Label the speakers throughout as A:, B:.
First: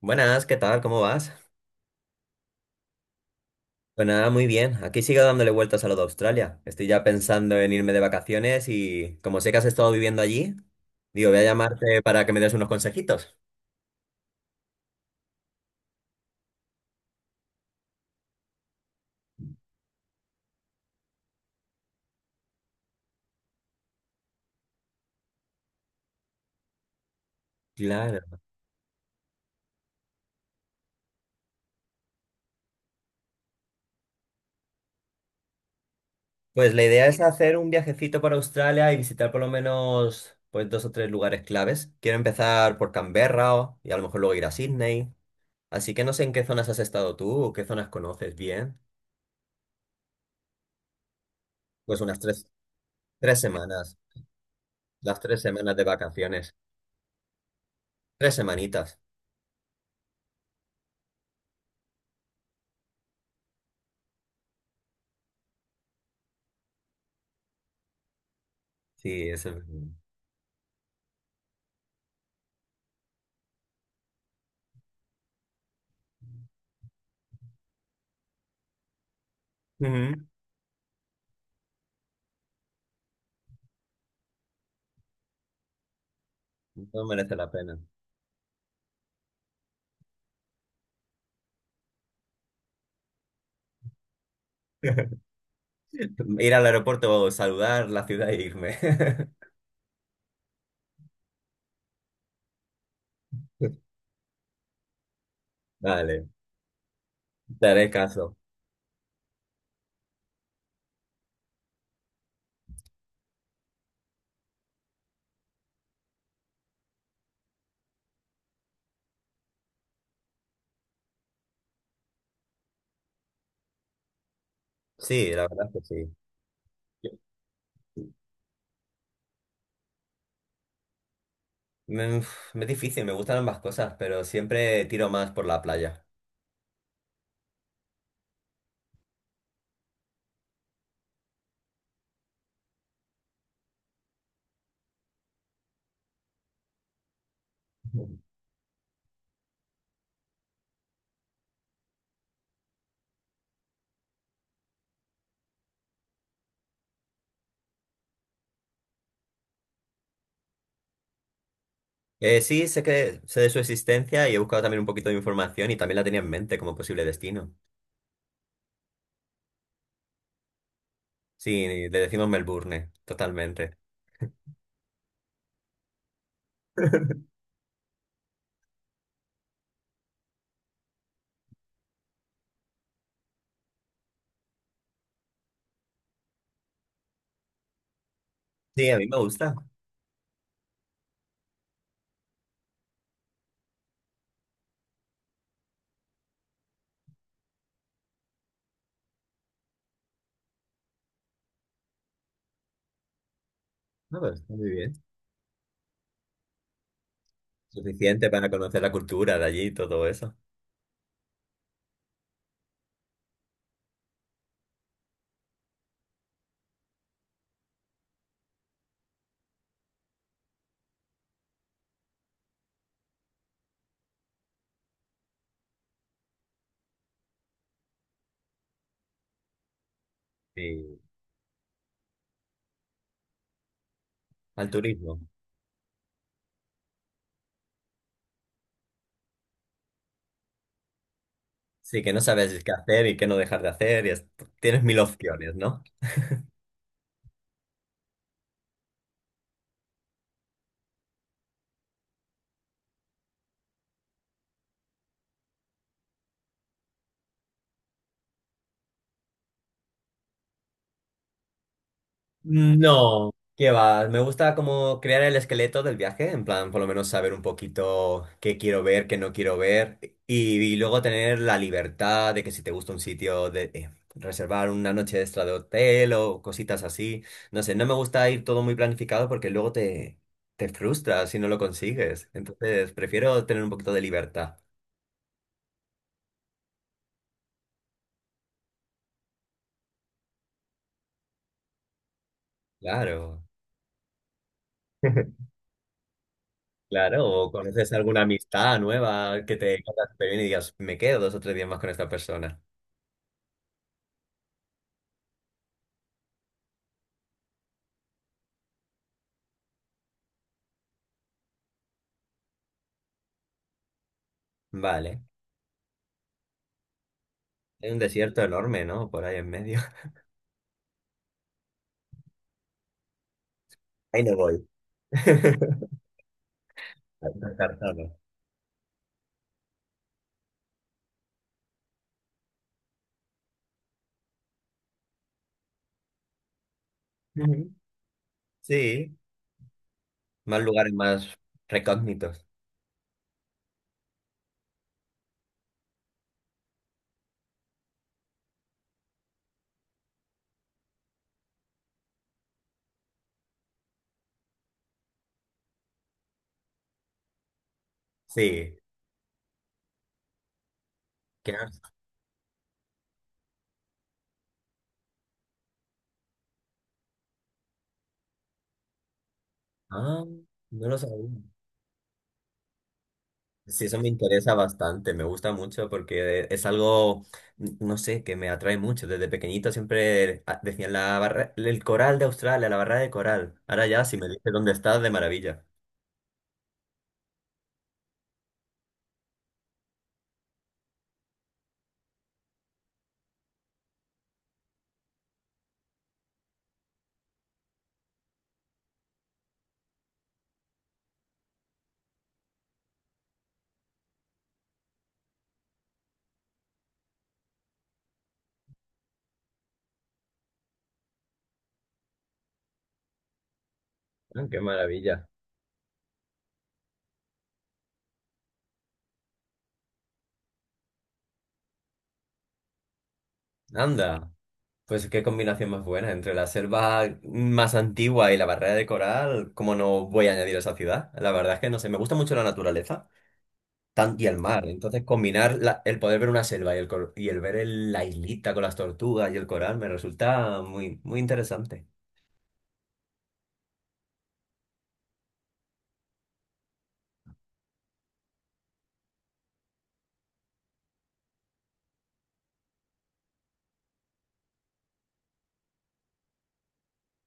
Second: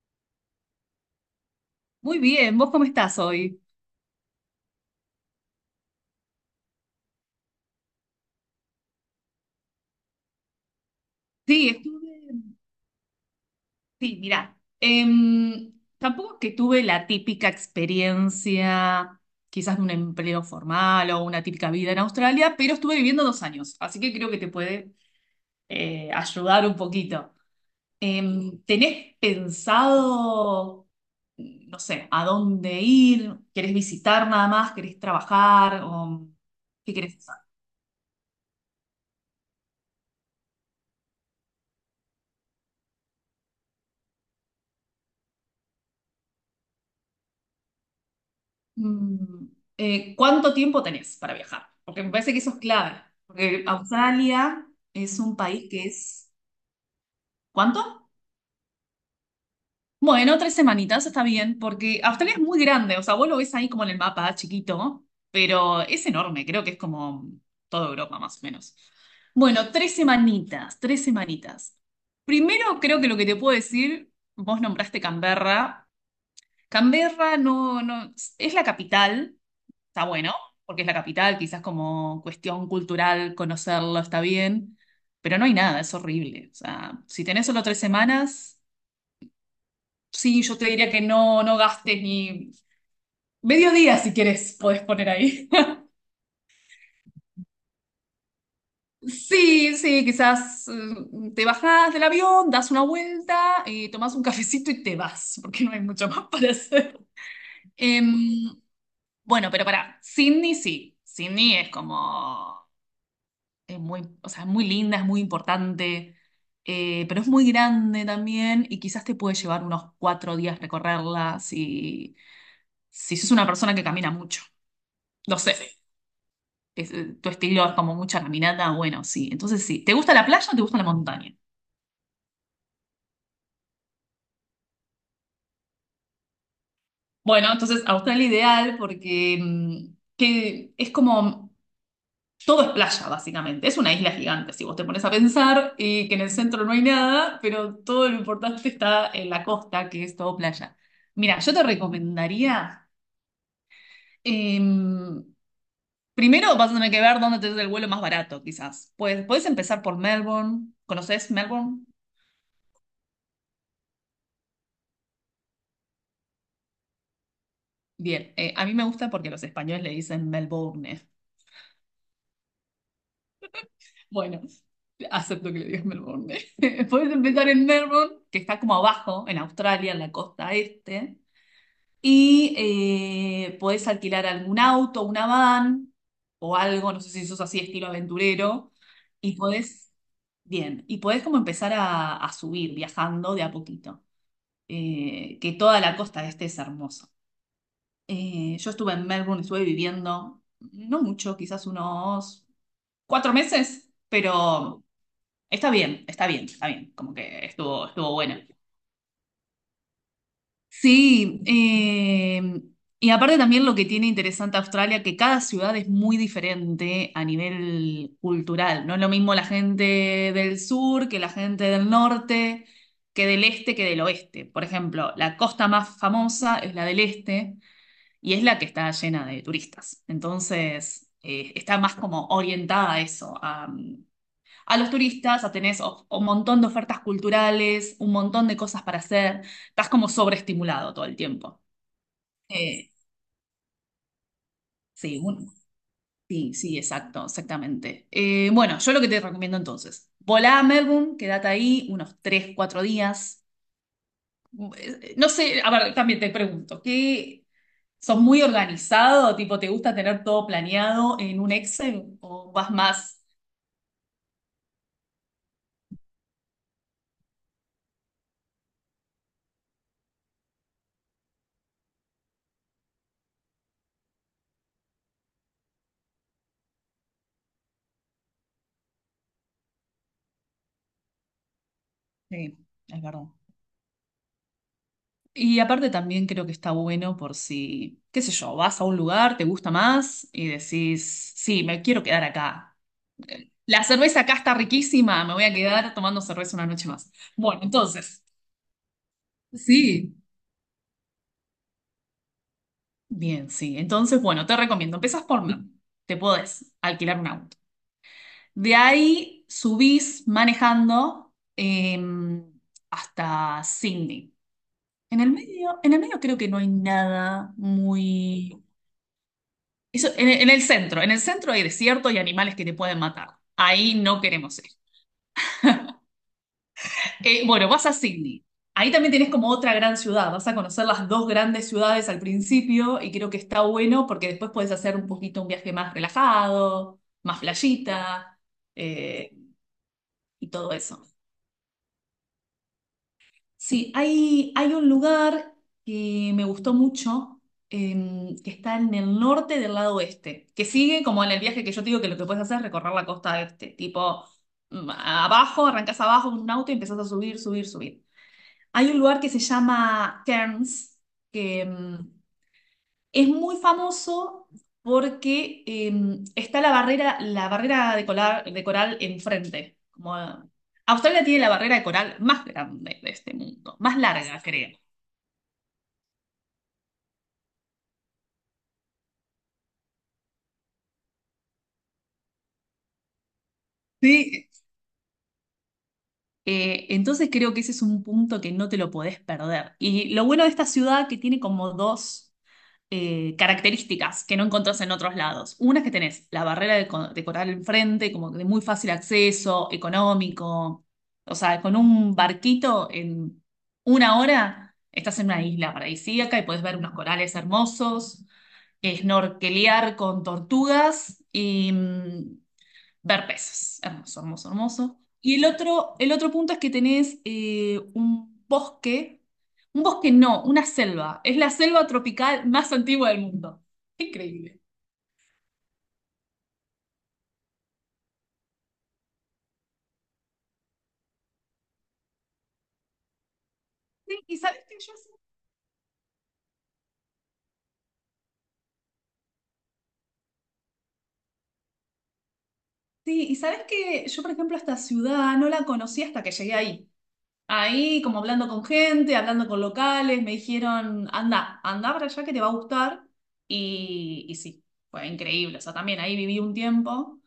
A: Buenas, ¿qué tal? ¿Cómo vas?
B: Muy bien, ¿vos cómo estás hoy?
A: Pues nada, muy bien. Aquí sigo dándole vueltas a lo de Australia. Estoy ya pensando en irme de vacaciones y como sé que has estado viviendo allí, digo, voy a
B: Sí,
A: llamarte
B: estuve.
A: para que me des unos consejitos.
B: Sí, mirá, tampoco es que tuve la típica experiencia, quizás de un empleo formal o una típica vida en Australia, pero estuve viviendo 2 años, así que creo que te puede ayudar un poquito.
A: Claro.
B: ¿Tenés pensado, no sé, a dónde ir? ¿Querés visitar nada más? ¿Querés trabajar? ¿O
A: Pues la
B: qué
A: idea
B: querés?
A: es hacer un viajecito para Australia y visitar por lo menos pues dos o tres lugares claves. Quiero empezar por Canberra y a lo mejor luego ir a Sydney. Así que no sé en qué zonas has estado tú o qué zonas conoces bien.
B: Mm, ¿Cuánto tiempo tenés para viajar?
A: Pues
B: Porque me
A: unas
B: parece que eso es clave.
A: tres
B: Porque
A: semanas,
B: Australia
A: las
B: es un
A: tres
B: país
A: semanas de
B: que es.
A: vacaciones.
B: ¿Cuánto?
A: Tres semanitas.
B: Bueno, tres semanitas está bien, porque Australia es muy grande. O sea, vos lo ves ahí como en el mapa, chiquito, pero es enorme. Creo que es como toda Europa, más o menos.
A: Sí, eso.
B: Bueno, tres semanitas, tres semanitas. Primero, creo que lo que te puedo decir, vos nombraste Canberra. Canberra no, no, es la capital. Está
A: Ujú.
B: bueno, porque es la capital, quizás como cuestión cultural conocerlo está bien, pero no hay nada, es horrible. O sea,
A: No
B: si
A: merece
B: tenés
A: la
B: solo
A: pena.
B: 3 semanas, sí, yo te diría que no, no gastes ni medio día. Si quieres, podés poner ahí.
A: Ir al aeropuerto, saludar la ciudad e irme.
B: Sí, sí, quizás, te bajás del avión, das una vuelta, y tomás un cafecito y te vas, porque no hay mucho más
A: Vale,
B: para hacer.
A: te haré caso.
B: Em, bueno, pero para Sydney sí. Sydney es como, muy, o sea, es muy linda, es muy importante, pero es muy grande también y quizás te puede llevar unos 4 días recorrerla, si sos una persona que camina mucho.
A: Sí,
B: No
A: la
B: sé. Sí,
A: verdad es que
B: es,
A: sí.
B: tu estilo es como mucha caminata, bueno, sí. Entonces sí, ¿te gusta la playa o te gusta la montaña?
A: Me, uf, me es difícil, me gustan ambas cosas, pero siempre tiro más por la playa.
B: Bueno, entonces Australia ideal porque, que es como todo es playa, básicamente. Es una isla gigante, si vos te pones a pensar, y que en el centro no hay nada, pero todo lo importante está en la costa, que es todo playa. Mira, yo te recomendaría, em, primero vas a tener que ver dónde te es el vuelo más barato, quizás. Pues puedes empezar por Melbourne. ¿Conoces Melbourne?
A: Sí, sé que sé de su existencia y he buscado también un poquito de información y también la tenía en mente como posible destino.
B: Bien, a mí me gusta porque los españoles le dicen Melbourne.
A: Sí, le decimos Melbourne, totalmente.
B: Bueno, acepto que le digas Melbourne. Puedes empezar en Melbourne, que está como abajo, en Australia, en la costa este. Y, podés alquilar algún auto, una van o algo, no sé si sos así estilo aventurero,
A: Sí, a mí me
B: y
A: gusta.
B: podés, bien, y podés como empezar a subir viajando de a poquito. Que toda la costa este es hermosa. Yo estuve en Melbourne, estuve viviendo, no mucho, quizás unos 4 meses,
A: No, pues, está muy
B: pero
A: bien.
B: está bien, está bien, está bien, como que estuvo
A: Suficiente
B: bueno.
A: para conocer la cultura de allí y todo eso.
B: Sí, y aparte también lo que tiene interesante Australia, que cada ciudad es muy diferente a nivel cultural. No es lo mismo la gente del sur que la gente del norte, que del este, que del oeste. Por ejemplo, la costa más famosa es la del este y es la que está llena de turistas.
A: Sí,
B: Entonces, está más como orientada a eso,
A: al
B: a los
A: turismo.
B: turistas, a tenés un montón de ofertas culturales, un montón de cosas para hacer, estás como sobreestimulado todo el tiempo.
A: Sí, que no sabes qué
B: Eh,
A: hacer y qué no dejar de hacer. Tienes mil
B: sí,
A: opciones, ¿no?
B: sí, sí, exacto, exactamente. Bueno, yo lo que te recomiendo entonces, volá a Melbourne, quédate ahí unos 3, 4 días. No sé, a ver, también te pregunto, ¿qué, sos muy organizado? Tipo, ¿te gusta tener todo planeado en un Excel o vas más?
A: No, ¿qué va? Me gusta como crear el esqueleto del viaje, en plan, por lo menos saber un poquito qué quiero ver, qué no quiero ver, y luego tener la libertad de que si te gusta un sitio, de reservar una noche extra de hotel o cositas así. No sé, no me gusta ir todo muy planificado porque te frustras si no lo consigues.
B: Sí,
A: Entonces,
B: es verdad.
A: prefiero tener un poquito de libertad.
B: Y aparte también creo que está bueno por si, qué sé yo, vas a un lugar, te gusta más y decís, sí, me quiero quedar acá.
A: Claro.
B: La cerveza acá está riquísima, me voy a quedar tomando cerveza una noche más.
A: Claro, o
B: Bueno,
A: conoces alguna
B: entonces,
A: amistad nueva que te caiga
B: sí,
A: súper bien y digas, me quedo dos o tres días más con esta persona.
B: bien, sí. Entonces, bueno, te recomiendo, empezás por mí, te podés alquilar un auto. De ahí subís manejando, hasta Sydney. En
A: Vale.
B: el medio, en el medio creo que no hay nada
A: Hay un desierto
B: muy.
A: enorme, ¿no? Por ahí en medio.
B: Eso, en el centro hay desierto y animales que te pueden matar. Ahí no
A: Ahí no
B: queremos
A: voy.
B: ir. Bueno, vas a
A: Descartado.
B: Sydney. Ahí también tenés como otra gran ciudad. Vas a conocer las dos grandes ciudades al principio y creo que está bueno porque después puedes hacer un poquito un viaje más relajado, más
A: Ujú.
B: playita,
A: Sí,
B: eh, y
A: más
B: todo
A: lugares
B: eso.
A: más recógnitos.
B: Sí, hay un lugar que me gustó mucho, que está en el norte del lado oeste, que sigue como en el viaje que yo te digo que lo que puedes hacer es recorrer la costa este, tipo, abajo, arrancás abajo con un auto y empezás a subir, subir, subir.
A: Sí.
B: Hay un lugar que se llama Cairns,
A: ¿Qué
B: que,
A: más?
B: es muy famoso porque, está la barrera de coral, enfrente. Como,
A: Ah,
B: ah,
A: no lo
B: Australia tiene
A: sabía.
B: la barrera de coral más grande de este mundo,
A: Sí,
B: más
A: eso me
B: larga,
A: interesa
B: creo.
A: bastante, me gusta mucho porque es no sé, que me atrae mucho. Desde pequeñito siempre decían la barra, el coral de Australia, la barra de coral. Ahora ya, si me
B: Sí.
A: dices dónde estás, de maravilla.
B: Entonces creo que ese es un punto que no te lo podés perder. Y lo bueno de esta ciudad que tiene como dos, características que no encontrás en otros lados. Una es que tenés la barrera de coral enfrente, como de muy fácil acceso, económico. O sea, con un barquito en 1 hora estás en una isla paradisíaca y podés ver unos corales hermosos, snorkelear con tortugas y, ver peces. Hermoso,
A: Ah,
B: hermoso,
A: qué
B: hermoso.
A: maravilla.
B: Y el otro punto es que tenés, un bosque no, una selva. Es la selva tropical más antigua del mundo.
A: Anda,
B: Increíble.
A: pues qué combinación más buena entre la selva más antigua y la barrera de coral. ¿Cómo no voy a añadir esa ciudad? La verdad es que no sé, me gusta mucho la naturaleza.
B: Sí,
A: Y
B: y
A: el
B: sabes
A: mar.
B: que yo,
A: Entonces, el poder ver una selva y y la islita con las tortugas y el coral me resulta muy, muy interesante.
B: sí, y sabes que yo, por ejemplo, esta ciudad no la conocí hasta que llegué ahí. Ahí, como hablando con gente, hablando con locales, me dijeron, anda, anda para allá que te va a gustar. Y sí, fue increíble. O sea, también ahí viví un tiempo.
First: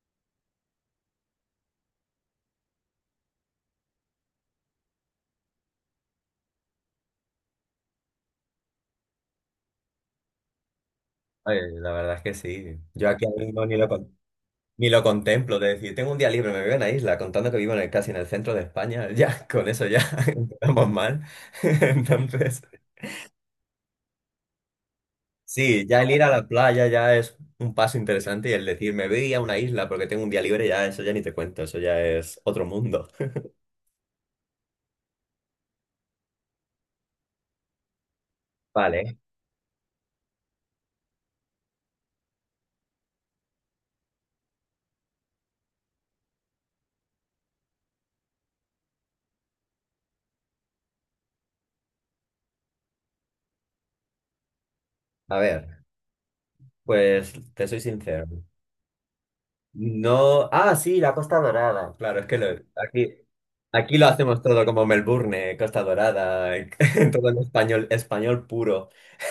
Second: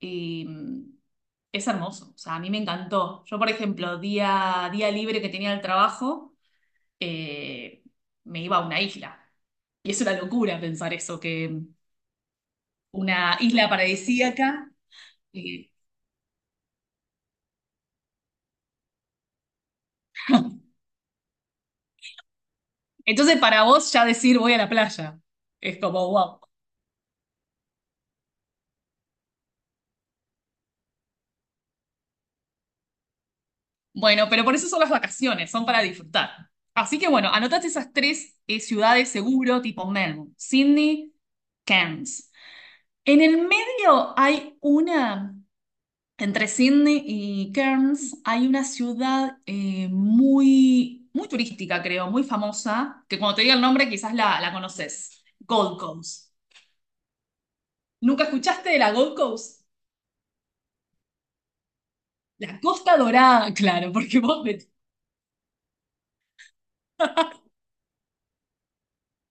B: Y, es hermoso, o sea, a mí me encantó. Yo, por ejemplo, día libre que tenía del trabajo, eh, me iba a una isla. Y es una locura pensar eso, que
A: Oye, la verdad es que sí. Yo aquí
B: una
A: ahora mismo
B: isla paradisíaca.
A: ni lo contemplo. De
B: eh,
A: decir, tengo un día libre, me voy a una isla, contando que vivo en casi en el centro de España. Ya, con eso ya empezamos mal. Entonces,
B: Entonces, para vos ya decir voy a la playa, es
A: sí, ya
B: como,
A: el ir a
B: wow.
A: la playa ya es un paso interesante y el decir, me voy a una isla porque tengo un día libre, ya eso ya ni te cuento, eso ya es otro mundo.
B: Bueno, pero por eso son las vacaciones, son para disfrutar. Así que bueno, anotaste esas tres, ciudades
A: Vale,
B: seguro, tipo Melbourne, Sydney, Cairns. En el medio hay una Entre Sydney y Cairns hay una ciudad, muy, muy turística, creo, muy famosa, que cuando te diga el nombre quizás la conoces,
A: a
B: Gold
A: ver,
B: Coast.
A: pues te soy
B: ¿Nunca
A: sincero.
B: escuchaste de la Gold Coast?
A: No, ah, sí, la Costa Dorada.
B: La Costa
A: Aquí,
B: Dorada, claro,
A: aquí lo
B: porque
A: hacemos
B: vos,
A: todo como Melbourne, Costa Dorada, todo en español, español puro.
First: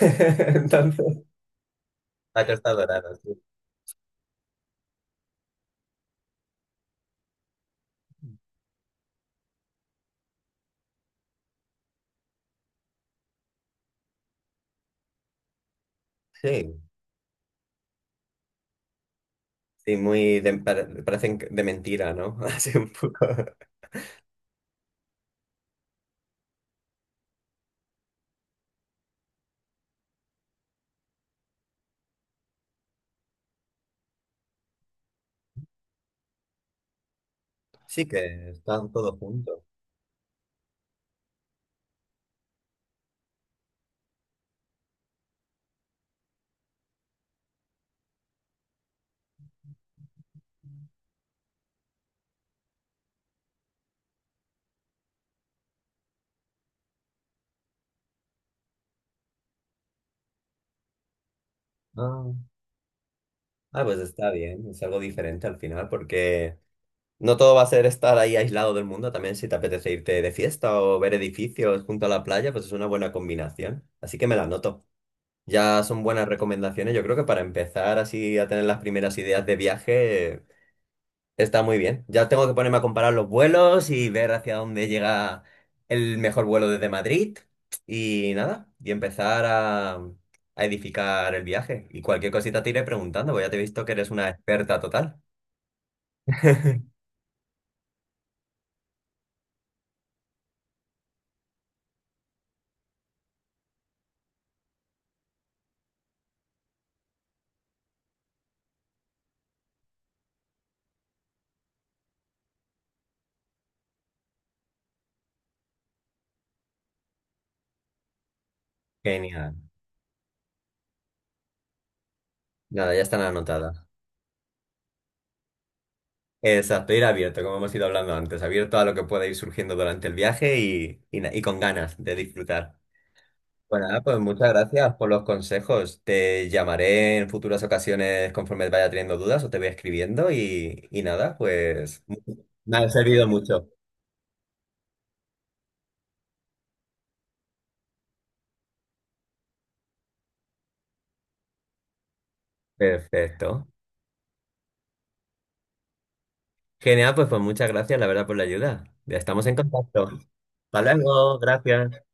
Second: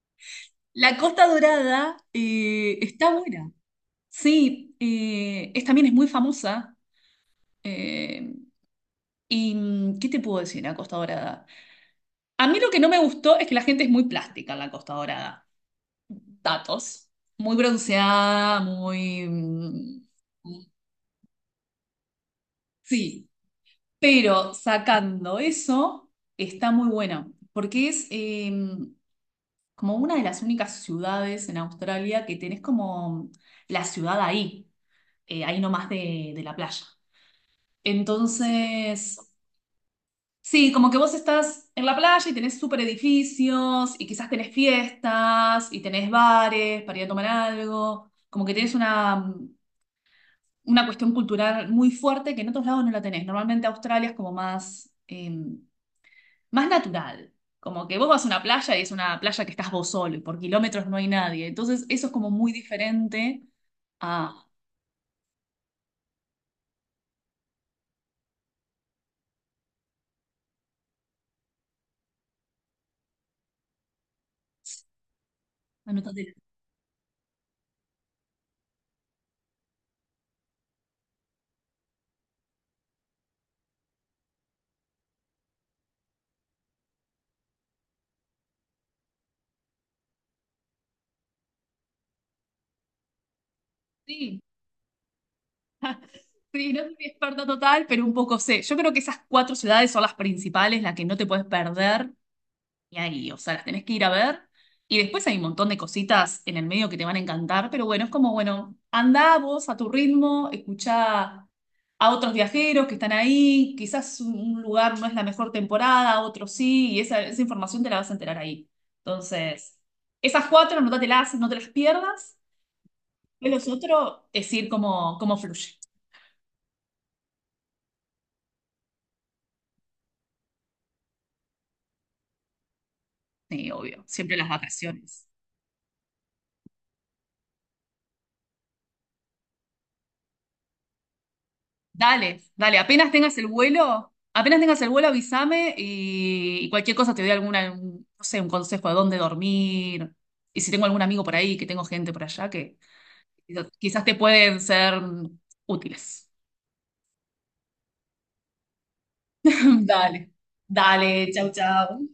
B: La
A: Entonces,
B: Costa Dorada,
A: la Costa
B: está
A: Dorada, sí.
B: buena. Sí, es, también es muy famosa. eh, ¿Y, qué te puedo decir de la Costa Dorada? A mí lo que no me gustó es que la gente es muy plástica en la Costa Dorada.
A: Sí,
B: Datos. Muy bronceada, muy,
A: sí, muy parecen de mentira, ¿no? Así un poco.
B: sí, pero sacando eso, está muy buena, porque es, como una de las únicas ciudades en Australia que tenés como la ciudad ahí, ahí nomás de la playa.
A: Sí que están
B: Entonces,
A: todos juntos.
B: sí, como que vos estás en la playa y tenés super edificios y quizás tenés fiestas y tenés bares para ir a tomar algo, como que tenés una cuestión cultural muy fuerte que en otros lados no la tenés. Normalmente Australia es como más, más natural. Como que vos vas a una playa y es una playa que estás vos solo y por kilómetros no hay nadie. Entonces, eso es como
A: Ah,
B: muy diferente
A: ah, pues está
B: a,
A: bien, es algo diferente al final, porque no todo va a ser estar ahí aislado del mundo, también si te apetece irte de fiesta o ver edificios junto a la playa, pues es una buena combinación. Así que me la noto. Ya
B: a
A: son buenas
B: Nutatela.
A: recomendaciones. Yo creo que para empezar así a tener las primeras ideas de viaje está muy bien. Ya tengo que ponerme a comparar los vuelos y ver hacia dónde llega el mejor vuelo desde Madrid. Y nada, y a edificar el viaje. Y cualquier cosita te iré preguntando, porque ya te he visto que eres una
B: Sí,
A: experta total.
B: sí, no soy experta total, pero un poco sé. Yo creo que esas cuatro ciudades son las principales, las que no te puedes perder. Y ahí, o sea, las tenés que ir a ver. Y después hay un montón de cositas en el medio que te van a encantar, pero bueno, es como, bueno, andá vos a tu ritmo, escuchá a otros viajeros que están ahí, quizás un lugar no es la mejor temporada, otro sí, y esa información te la vas a enterar ahí.
A: Genial.
B: Entonces, esas cuatro, anótatelas, no te las pierdas,
A: Nada, ya están
B: y los
A: anotadas.
B: otros es ir como, como fluye.
A: Exacto, ir abierto, como hemos ido hablando antes, abierto a lo que pueda ir surgiendo durante el viaje y con ganas de disfrutar.
B: Sí,
A: Bueno, nada,
B: obvio,
A: pues
B: siempre
A: muchas
B: las
A: gracias por los
B: vacaciones.
A: consejos. Te llamaré en futuras ocasiones conforme vaya teniendo dudas o te voy y nada, pues
B: Dale,
A: me
B: dale,
A: ha
B: apenas
A: servido
B: tengas el
A: mucho.
B: vuelo, apenas tengas el vuelo, avísame y, cualquier cosa te doy alguna, no sé, un consejo de dónde dormir. Y si tengo algún amigo por ahí, que tengo gente por allá que
A: Perfecto.
B: quizás te pueden ser útiles.
A: Genial, pues, pues muchas gracias, la verdad, por la ayuda. Ya estamos en contacto.
B: Dale,
A: Hasta
B: dale,
A: luego,
B: chau,
A: gracias.
B: chau.